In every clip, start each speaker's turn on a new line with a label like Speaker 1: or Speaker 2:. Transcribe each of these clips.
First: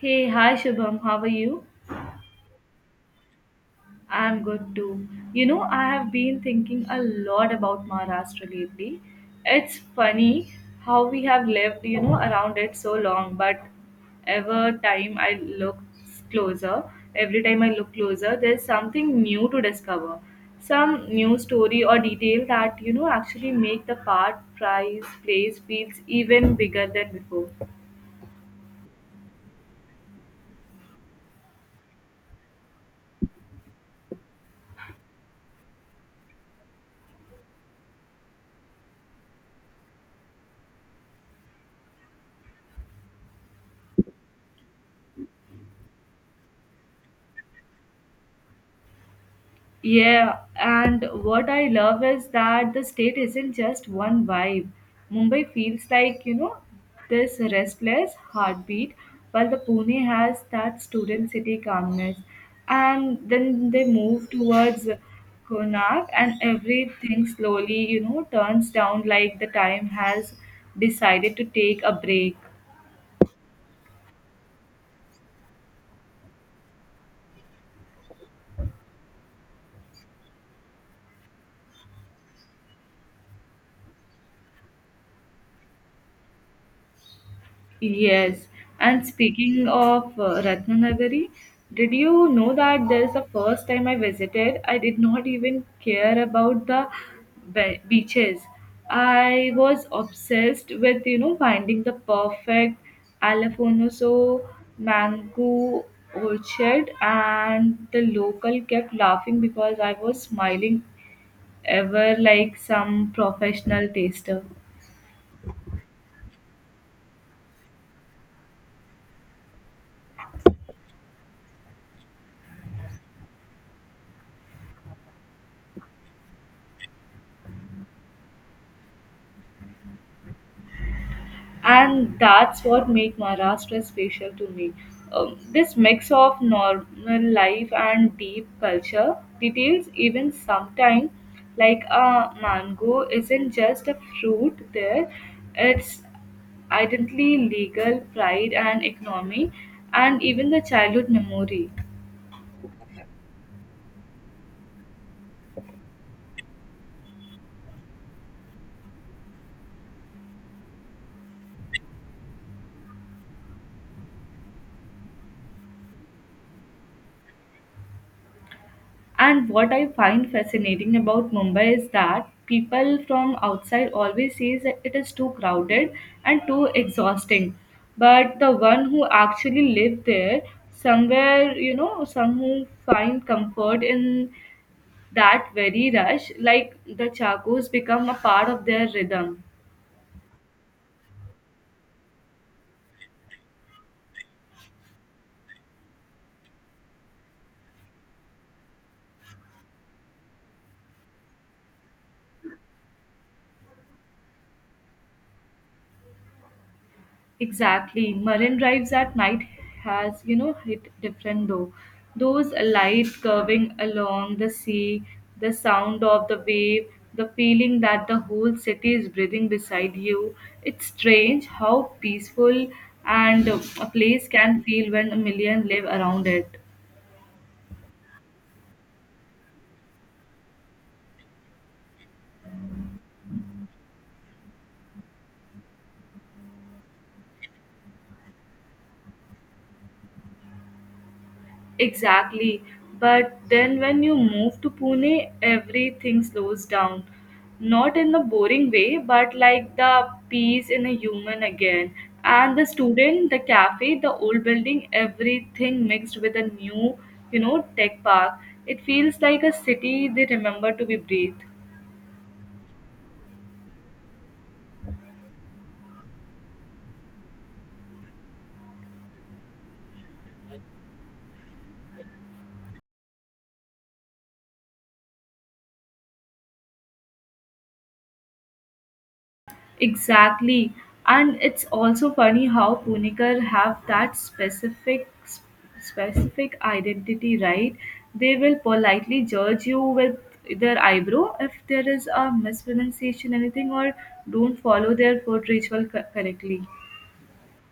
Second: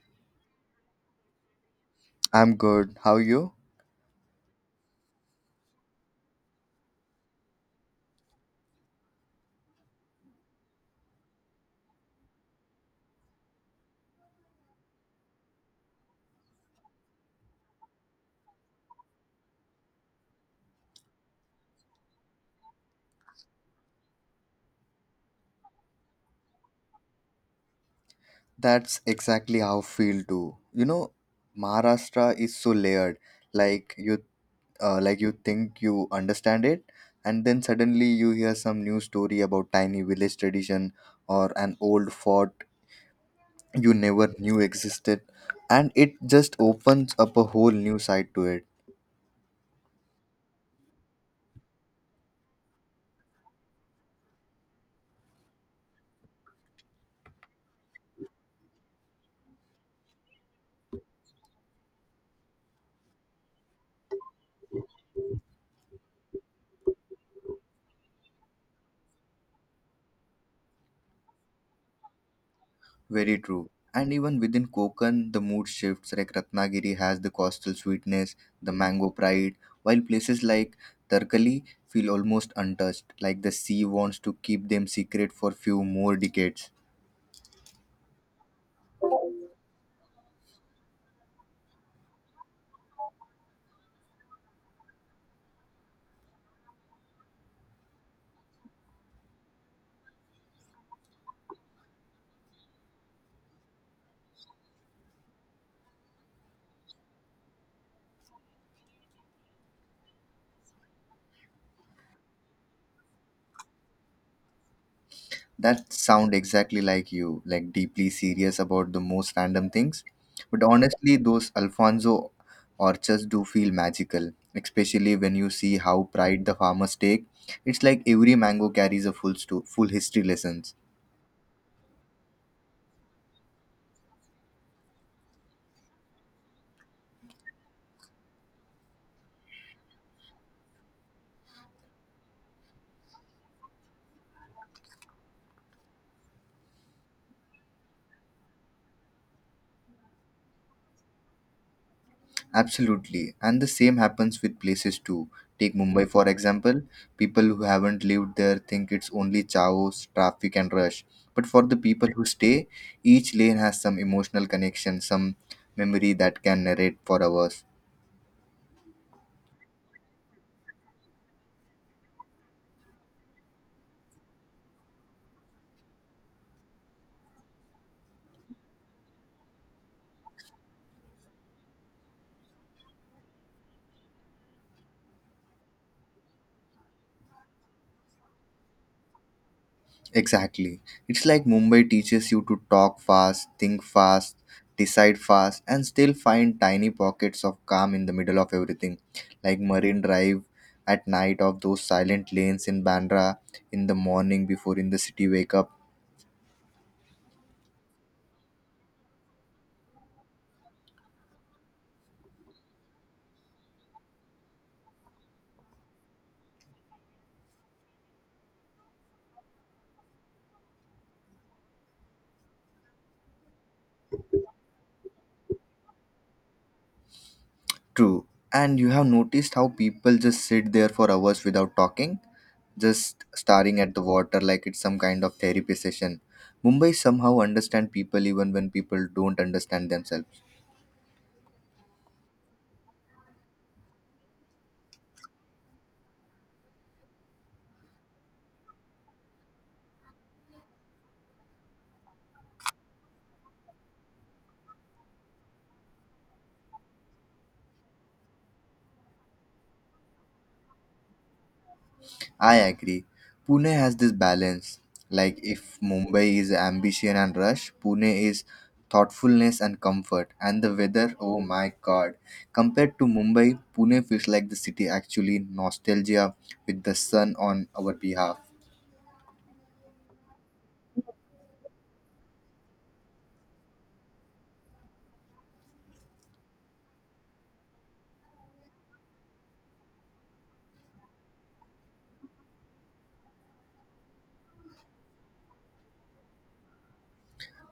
Speaker 1: Hey, hi Shubham, how are you?
Speaker 2: I'm good. How are you?
Speaker 1: I'm good too. I have been thinking a lot about Maharashtra lately. It's funny how we have lived, around it so long, but every time I look closer, every time I look closer, there's something new to discover. Some new story or detail that, actually make the part, price, place feels even bigger than before.
Speaker 2: That's exactly how I feel too. You know, Maharashtra is so layered. Like you, like you think you understand it, and then suddenly you hear some new story about tiny village tradition or an old fort you never knew existed, and it just opens up a whole new side to it.
Speaker 1: Yeah, and what I love is that the state isn't just one vibe. Mumbai feels like, this restless heartbeat, while the Pune has that student city calmness. And then they move towards Konark, and everything slowly, turns down like the time has decided to take a break.
Speaker 2: Very true. And even within Konkan, the mood shifts. Like Ratnagiri has the coastal sweetness, the mango pride, while places like Tarkali feel almost untouched, like the sea wants to keep them secret for few more decades.
Speaker 1: Yes, and speaking of Ratnanagari, did you know that there's the first time I visited, I did not even care about the beaches. I was obsessed with finding the perfect Alafonoso mango orchard, and the local kept laughing because I was smiling ever like some professional taster.
Speaker 2: That sound exactly like you, like deeply serious about the most random things. But honestly, those Alfonso orchards do feel magical, especially when you see how pride the farmers take. It's like every mango carries a full history lesson.
Speaker 1: And that's what makes Maharashtra special to me. This mix of normal life and deep culture details even sometimes like a mango isn't just a fruit there, it's identity legal pride and economy and even the childhood memory.
Speaker 2: Absolutely. And the same happens with places too. Take Mumbai for example. People who haven't lived there think it's only chaos, traffic, and rush. But for the people who stay, each lane has some emotional connection, some memory that can narrate for hours.
Speaker 1: And what I find fascinating about Mumbai is that people from outside always says that it is too crowded and too exhausting. But the one who actually live there, somewhere, some who find comfort in that very rush, like the chacos become a part of their rhythm.
Speaker 2: Exactly. It's like Mumbai teaches you to talk fast, think fast, decide fast, and still find tiny pockets of calm in the middle of everything. Like Marine Drive at night, of those silent lanes in Bandra, in the morning before in the city wake up.
Speaker 1: Exactly. Marine drives at night has, hit different though. Those light curving along the sea, the sound of the wave, the feeling that the whole city is breathing beside you. It's strange how peaceful and a place can feel when a million live around it.
Speaker 2: True. And you have noticed how people just sit there for hours without talking, just staring at the water like it's some kind of therapy session. Mumbai somehow understand people even when people don't understand themselves.
Speaker 1: Exactly. But then when you move to Pune, everything slows down. Not in a boring way, but like the peace in a human again. And the student, the cafe, the old building, everything mixed with a new, tech park. It feels like a city they remember to be breathed.
Speaker 2: I agree. Pune has this balance. Like if Mumbai is ambition and rush, Pune is thoughtfulness and comfort. And the weather, oh my god. Compared to Mumbai, Pune feels like the city actually nostalgia with the sun on our behalf.
Speaker 1: Exactly. And it's also funny how Punikar have that specific identity, right? They will politely judge you with their eyebrow if there is a mispronunciation, anything, or don't follow their food ritual correctly.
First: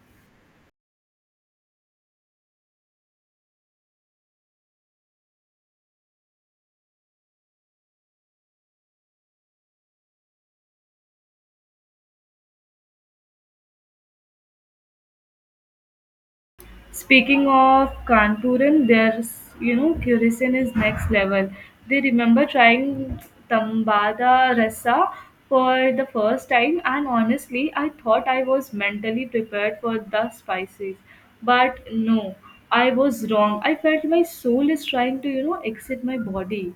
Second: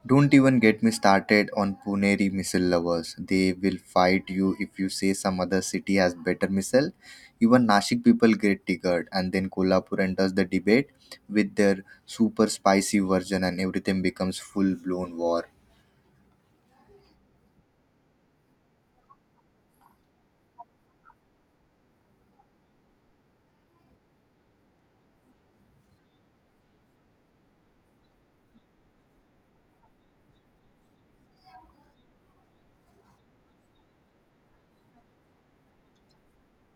Speaker 2: Don't even get me started on Puneri missile lovers. They will fight you if you say some other city has better missile. Even Nashik people get triggered, and then Kolhapur enters the debate with their super spicy version, and everything becomes full blown war.
Speaker 1: Speaking of Kanpuran, there's Curacao is next level. They remember trying Tambada Rasa for the first time, and honestly, I thought I was mentally prepared for the spices, but no, I was wrong. I felt my soul is trying to exit my body.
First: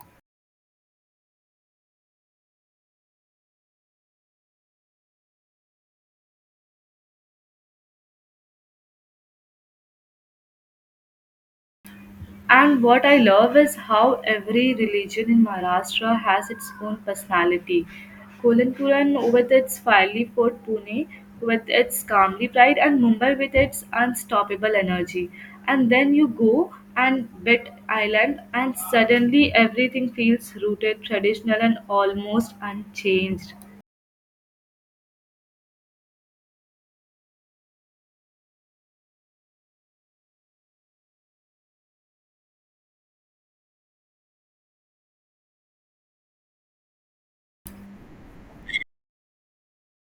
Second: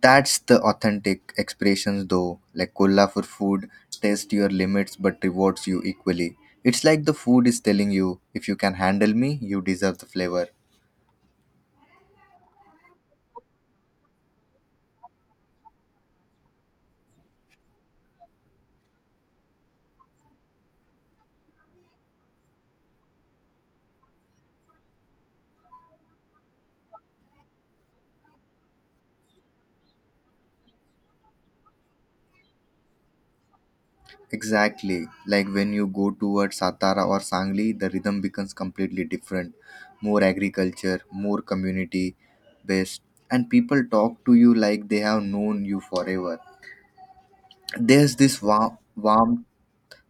Speaker 2: That's the authentic expressions, though. Like Kolhapur food tests your limits but rewards you equally. It's like the food is telling you if you can handle me, you deserve the flavor.
Speaker 1: And what I love is how every religion in Maharashtra has its own personality. Kolanpuran with its fiery fort, Pune with its calmly pride, and Mumbai with its unstoppable energy. And then you go and bit island, and suddenly everything feels rooted, traditional, and almost unchanged.
Speaker 2: Exactly. Like when you go towards Satara or Sangli, the rhythm becomes completely different. More agriculture, more community based, and people talk to you like they have known you forever. There's this warmth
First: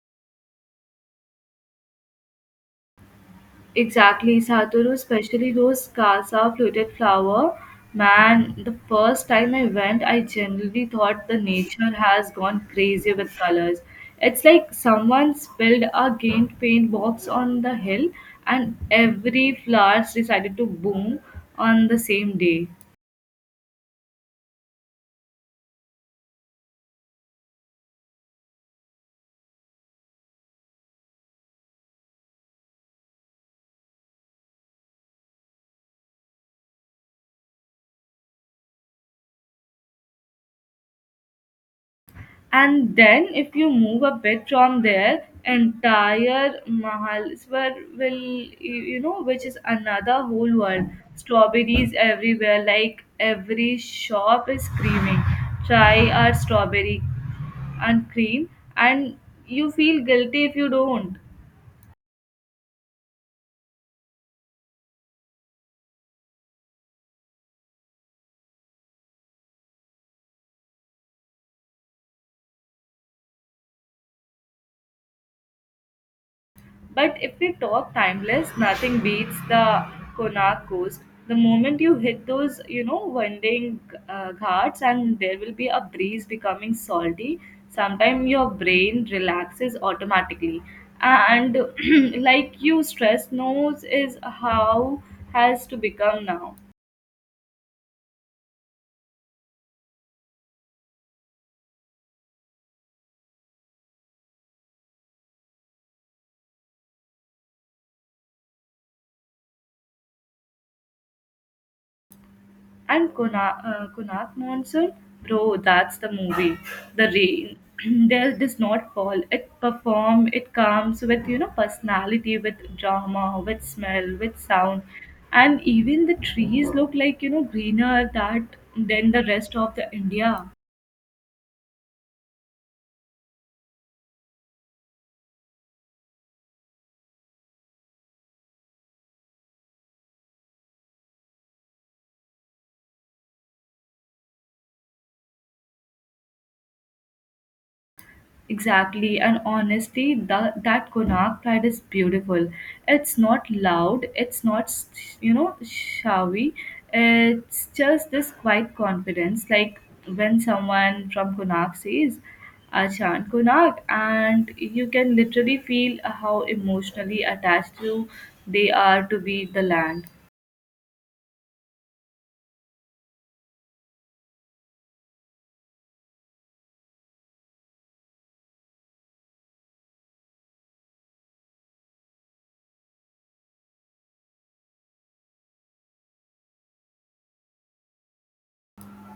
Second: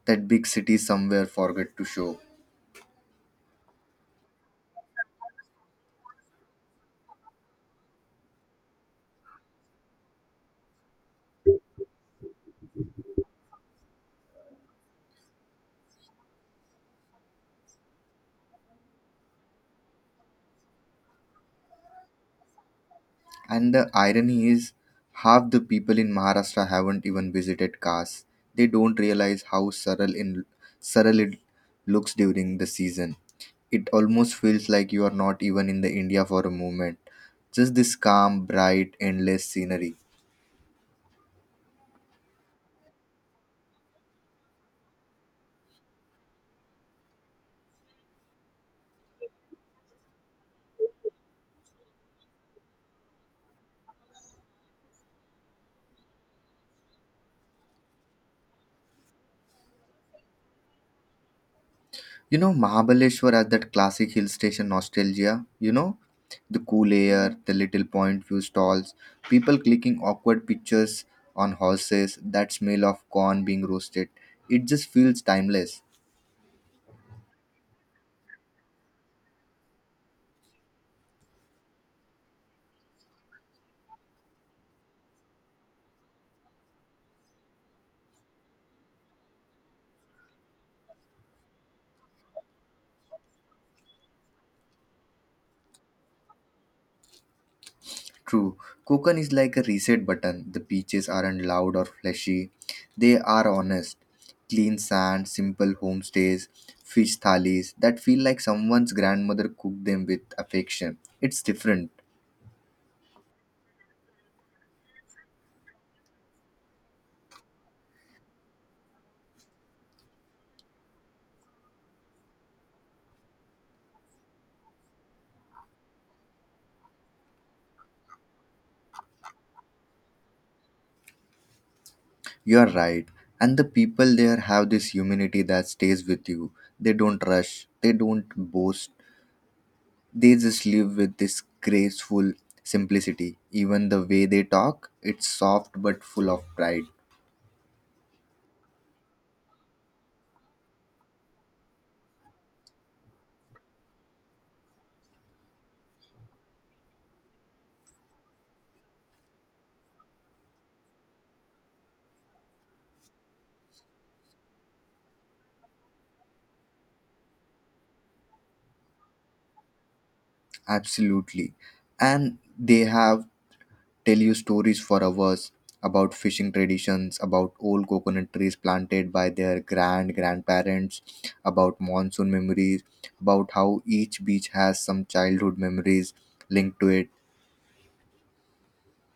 Speaker 2: that big cities somewhere forget to show.
Speaker 1: Exactly, Satoru, especially those Casa fluted flower. Man, the first time I went, I generally thought the nature has gone crazy with colors. It's like someone spilled a giant paint box on the hill, and every flower decided to bloom on the same day.
Speaker 2: And the irony is, half the people in Maharashtra haven't even visited Kas. They don't realize how surreal it looks during the season. It almost feels like you are not even in the India for a moment. Just this calm, bright, endless scenery.
Speaker 1: And then, if you move a bit from there, entire Mahalswar will, which is another whole world. Strawberries everywhere, like every shop is screaming, try our strawberry and cream, and you feel guilty if you don't.
Speaker 2: You know, Mahabaleshwar has that classic hill station nostalgia. You know, the cool air, the little point view stalls, people clicking awkward pictures on horses, that smell of corn being roasted. It just feels timeless.
Speaker 1: But if we talk timeless, nothing beats the Konark Coast. The moment you hit those, winding ghats, and there will be a breeze becoming salty. Sometimes your brain relaxes automatically, and like you, stress knows is how has to become now.
Speaker 2: True, Kokan is like a reset button. The beaches aren't loud or flashy, they are honest. Clean sand, simple homestays, fish thalis that feel like someone's grandmother cooked them with affection. It's different.
Speaker 1: And Konark Monsoon, bro, that's the movie. The rain there does not fall. It perform. It comes with personality, with drama, with smell, with sound, and even the trees look like greener that than the rest of the India.
Speaker 2: You are right. And the people there have this humanity that stays with you. They don't rush, they don't boast, they just live with this graceful simplicity. Even the way they talk, it's soft but full of pride.
Speaker 1: Exactly, and honestly, that Konark pride is beautiful. It's not loud, it's not showy. It's just this quiet confidence, like when someone from Konark says, "Achan Konark," and you can literally feel how emotionally attached you they are to be the land.
Speaker 2: Absolutely. And they have tell you stories for hours about fishing traditions, about old coconut trees planted by their grand grandparents, about monsoon memories, about how each beach has some childhood memories linked to it.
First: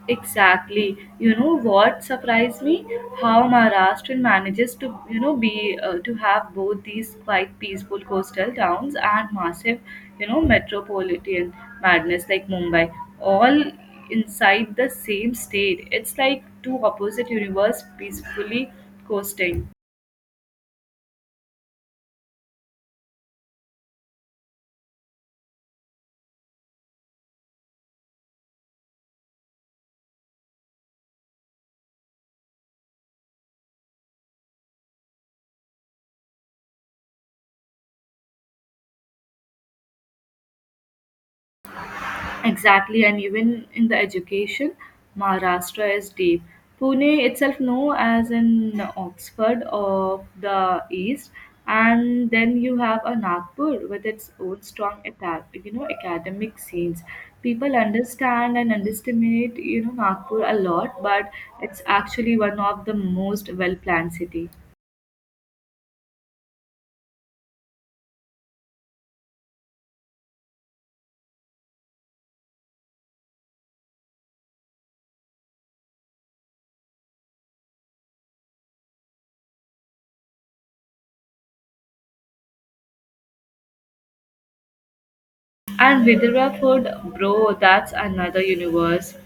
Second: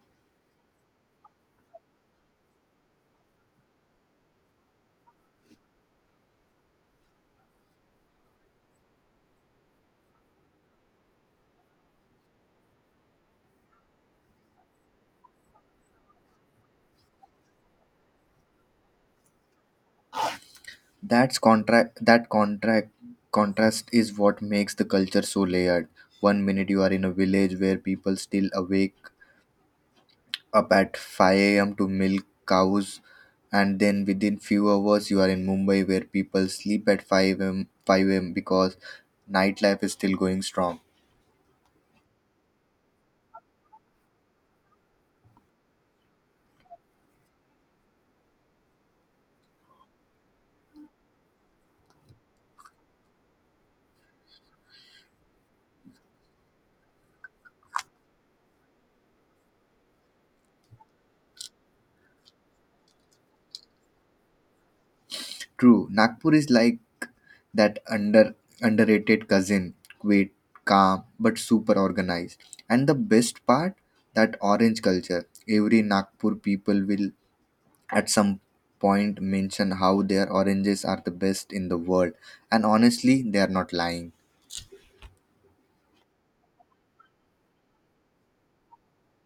Speaker 1: Exactly. You know what surprised me? How Maharashtra manages to, be to have both these quite peaceful coastal towns and massive, metropolitan madness like Mumbai, all inside the same state. It's like two opposite universe peacefully coasting.
Speaker 2: That's contract that contract contrast is what makes the culture so layered. One minute you are in a village where people still awake up at 5 a.m. to milk cows, and then within few hours you are in Mumbai where people sleep at 5 a.m. because nightlife is still going strong.
Speaker 1: Exactly, and even in the education, Maharashtra is deep. Pune itself, known as an Oxford of the East, and then you have a Nagpur with its own strong attack, academic scenes. People understand and underestimate, Nagpur a lot, but it's actually one of the most well-planned city.
Speaker 2: True, Nagpur is like that underrated cousin, quite calm but super organized. And the best part, that orange culture. Every Nagpur people will at some point mention how their oranges are the best in the world. And honestly, they are not lying.
Speaker 1: And Vidarbha food, bro, that's another universe.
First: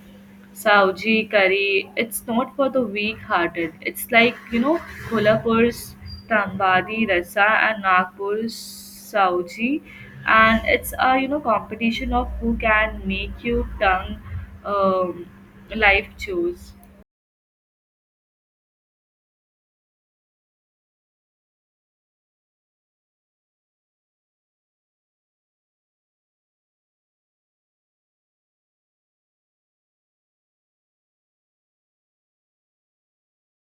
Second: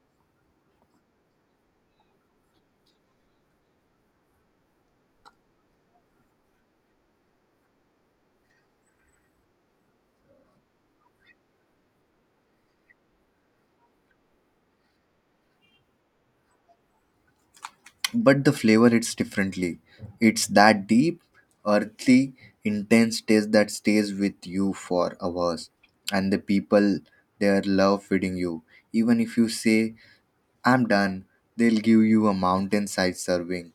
Speaker 1: Sauji curry, it's not for the weak hearted. It's like, Kolhapur's Tambadi Rasa and Nagpur's Sauji. And it's a, competition of who can make your tongue um, life choose.
Speaker 2: But the flavor hits differently. It's that deep, earthy, intense taste that stays with you for hours. And the people there love feeding you. Even if you say, "I'm done," they'll give you a mountainside serving.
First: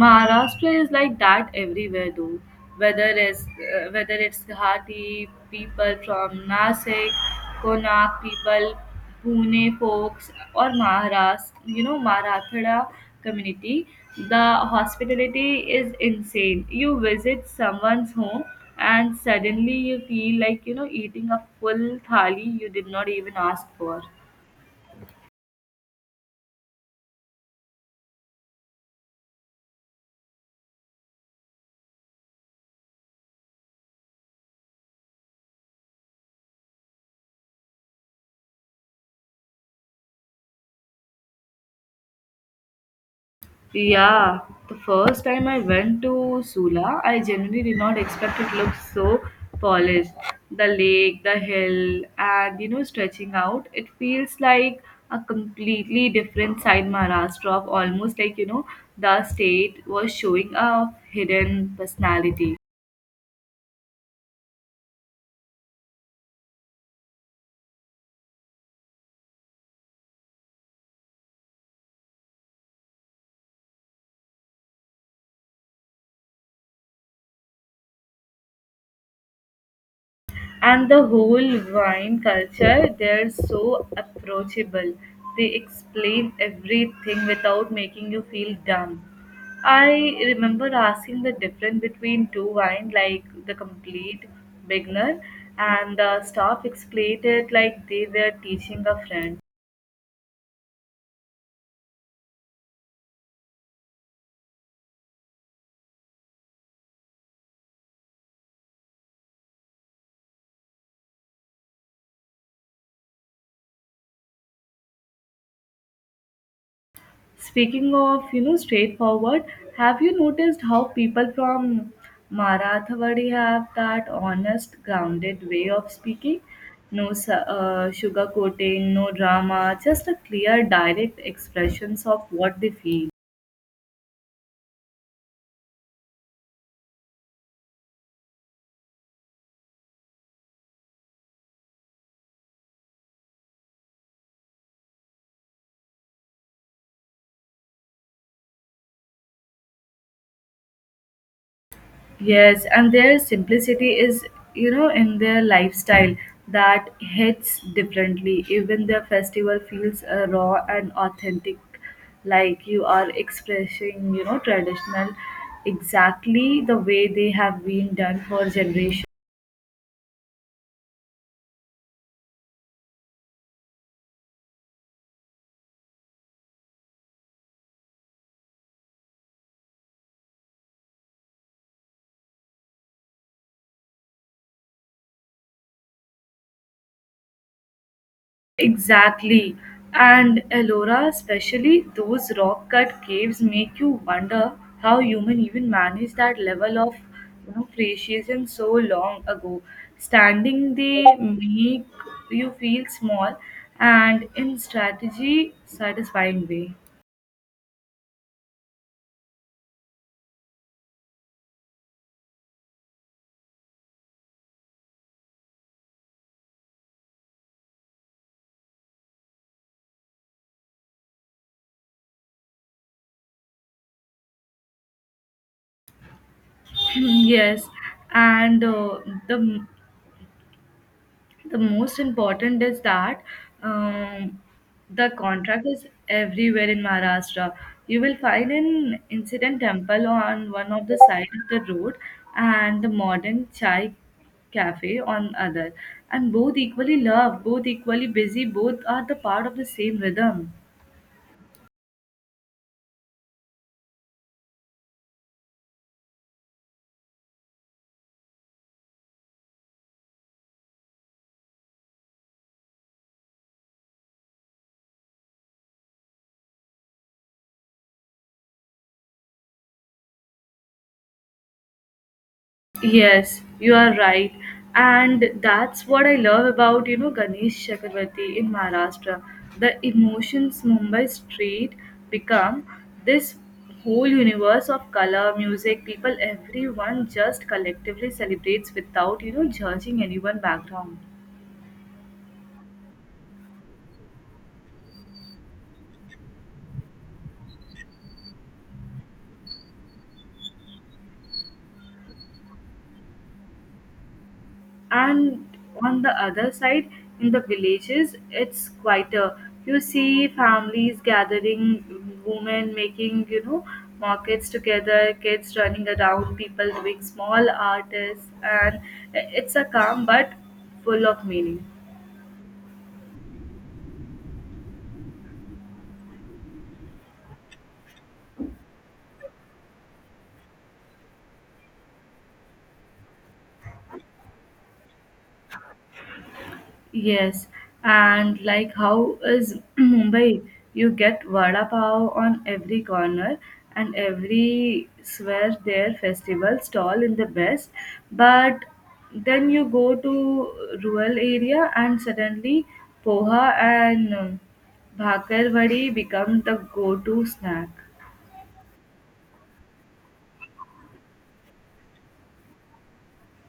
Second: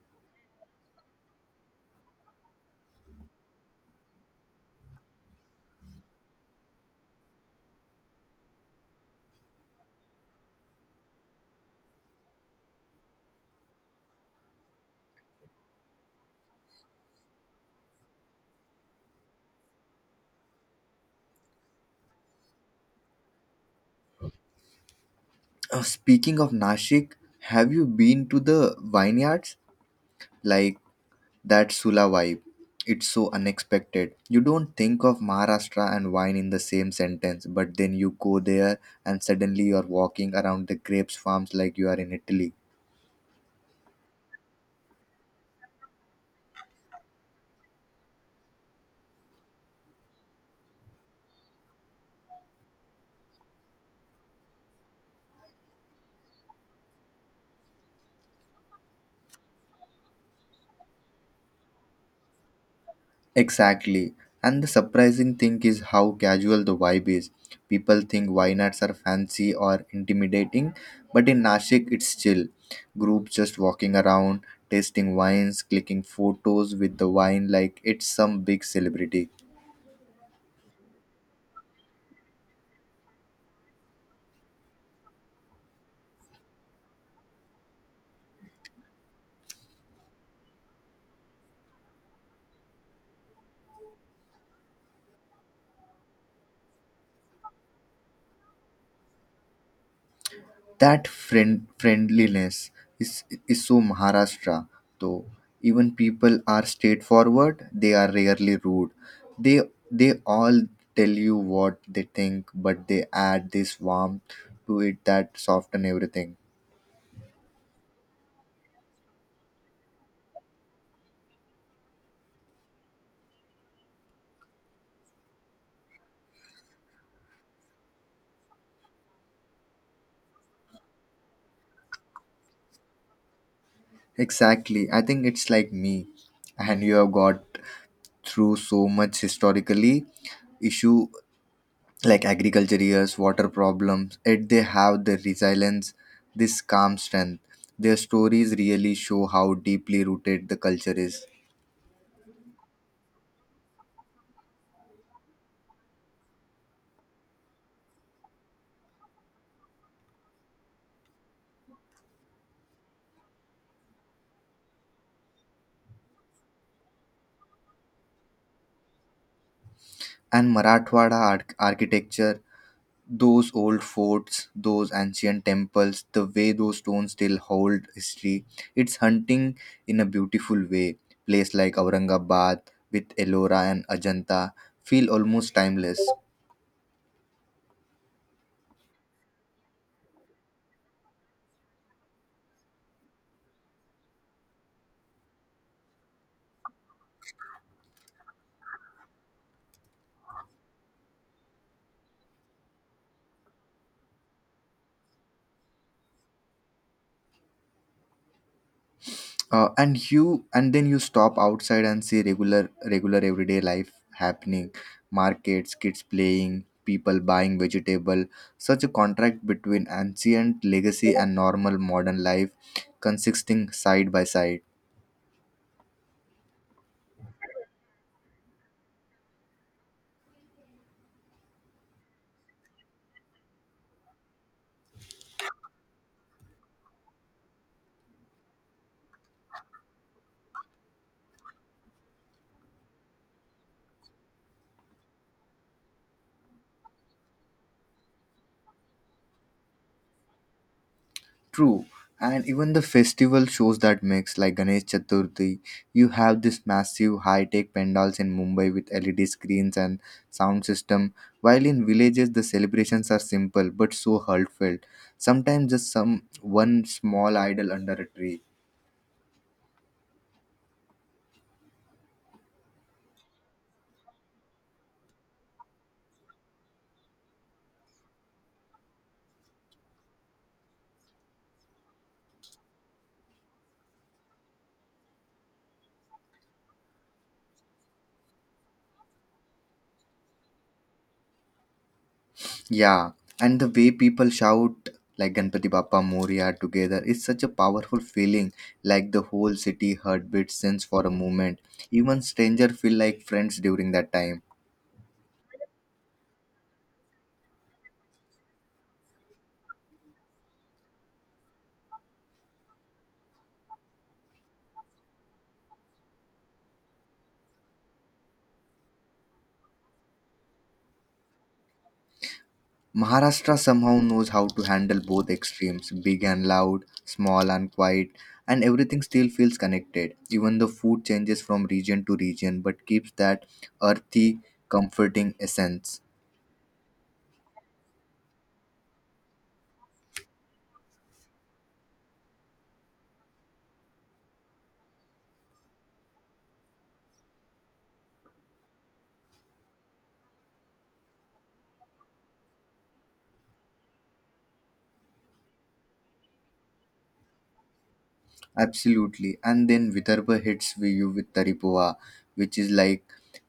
Speaker 1: Maharashtra is like that everywhere though. Whether it's Guwahati people from Nasik, Konak people, Pune folks, or Maharashtra, Marathwada community, the hospitality is insane. You visit someone's home and suddenly you feel like eating a full thali you did not even ask for.
Speaker 2: Speaking of Nashik, have you been to the vineyards? Like that Sula vibe. It's so unexpected. You don't think of Maharashtra and wine in the same sentence, but then you go there and suddenly you're walking around the grapes farms like you are in Italy.
Speaker 1: Yeah, the first time I went to Sula, I genuinely did not expect it looked so polished. The lake, the hill, and stretching out, it feels like a completely different side Maharashtra of almost like the state was showing a hidden personality.
Speaker 2: Exactly. And the surprising thing is how casual the vibe is. People think vineyards are fancy or intimidating, but in Nashik it's chill. Groups just walking around, tasting wines, clicking photos with the wine like it's some big celebrity.
Speaker 1: And the whole wine culture they're so approachable, they explain everything without making you feel dumb. I remember asking the difference between two wine, like the complete beginner, and the staff explained it like they were teaching a friend.
Speaker 2: That friendliness is so Maharashtra though. Even people are straightforward, they are rarely rude. They they all tell you what they think, but they add this warmth to it that soften everything.
Speaker 1: Speaking of, straightforward, have you noticed how people from Marathwadi have that honest, grounded way of speaking? No sugarcoating, no drama, just a clear, direct expressions of what they feel.
Speaker 2: Exactly. I think it's like me. And you have got through so much historically issue like agriculture years, water problems, yet they have the resilience, this calm strength. Their stories really show how deeply rooted the culture is.
Speaker 1: Yes, and their simplicity is, in their lifestyle that hits differently. Even their festival feels raw and authentic, like you are expressing, traditional exactly the way they have been done for generations.
Speaker 2: And architecture, those old forts, those ancient temples, the way those stones still hold history, it's hunting in a beautiful way. Place like Aurangabad with Ellora and Ajanta feel almost timeless.
Speaker 1: Exactly. And Ellora, especially those rock cut caves, make you wonder how human even managed that level of precision so long ago. Standing they make you feel small and in strategy satisfying way.
Speaker 2: And then you stop outside and see regular everyday life happening, markets, kids playing, people buying vegetable. Such a contract between ancient legacy and normal modern life consisting side by side.
Speaker 1: Yes, and the most important is that um, the contract is everywhere in Maharashtra. You will find an incident temple on one of the side of the road and the modern chai cafe on other, and both equally love, both equally busy, both are the part of the same rhythm.
Speaker 2: True, and even the festival shows that mix. Like Ganesh Chaturthi, you have this massive high-tech pandals in Mumbai with LED screens and sound system. While in villages, the celebrations are simple but so heartfelt. Sometimes just some one small idol under a tree.
Speaker 1: Yes, you are right. And that's what I love about, Ganesh Chakravarti in Maharashtra. The emotions Mumbai street become this whole universe of color, music, people, everyone just collectively celebrates without, judging anyone background.
Speaker 2: Yeah, and the way people shout like Ganpati Bappa Moria together is such a powerful feeling. Like the whole city heartbeat since for a moment. Even stranger feel like friends during that time.
Speaker 1: And on the other side in the villages it's quieter, you see families gathering, women making markets together, kids running around, people doing small artists, and it's a calm but full of meaning.
Speaker 2: Maharashtra somehow knows how to handle both extremes, big and loud, small and quiet, and everything still feels connected. Even the food changes from region to region but keeps that earthy, comforting essence.
Speaker 1: Yes, and like how is Mumbai? You get vada pav on every corner and every swear their festival stall in the best, but then you go to rural area and suddenly poha and bhakarwadi become the go-to snack.
Speaker 2: Absolutely. And then Vidarbha hits you with tari poha, which is like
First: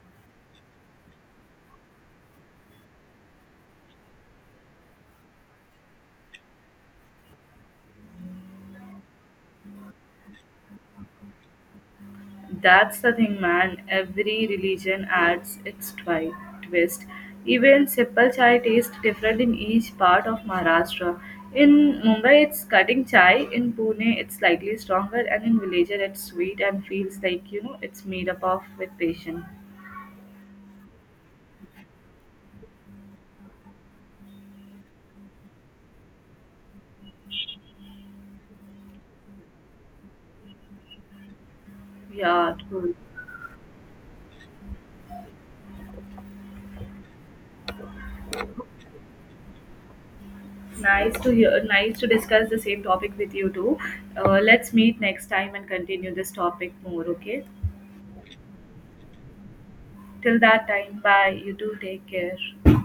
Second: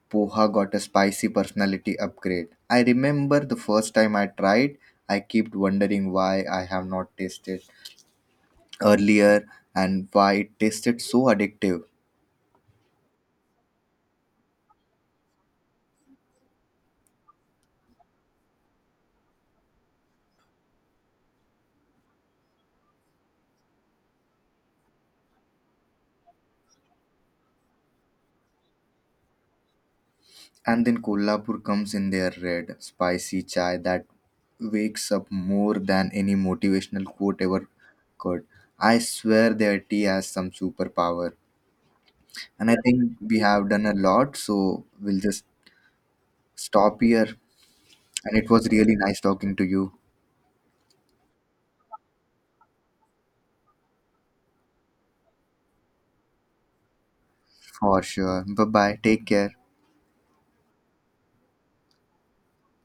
Speaker 2: Poha got a spicy personality upgrade. I remember the first time I tried, I kept wondering why I have not tasted earlier and why it tasted so addictive.
Speaker 1: That's the thing, man. Every religion adds its twist. Even simple chai tastes different in each part of Maharashtra. In Mumbai, it's cutting chai. In Pune, it's slightly stronger, and in Villager, it's sweet and feels like it's made up of with patience.
Speaker 2: And then Kolhapur comes in their red, spicy chai that wakes up more than any motivational quote ever could. I swear their tea has some superpower.
Speaker 1: Yeah,
Speaker 2: And I
Speaker 1: cool.
Speaker 2: think we have done a lot, so we'll just stop here. And it was really nice talking to you
Speaker 1: Nice to hear. Nice to discuss the same topic with you too. Let's meet next time and continue this topic more. Okay.
Speaker 2: for sure. Bye bye. Take care.
Speaker 1: Till that time, bye. You do take care.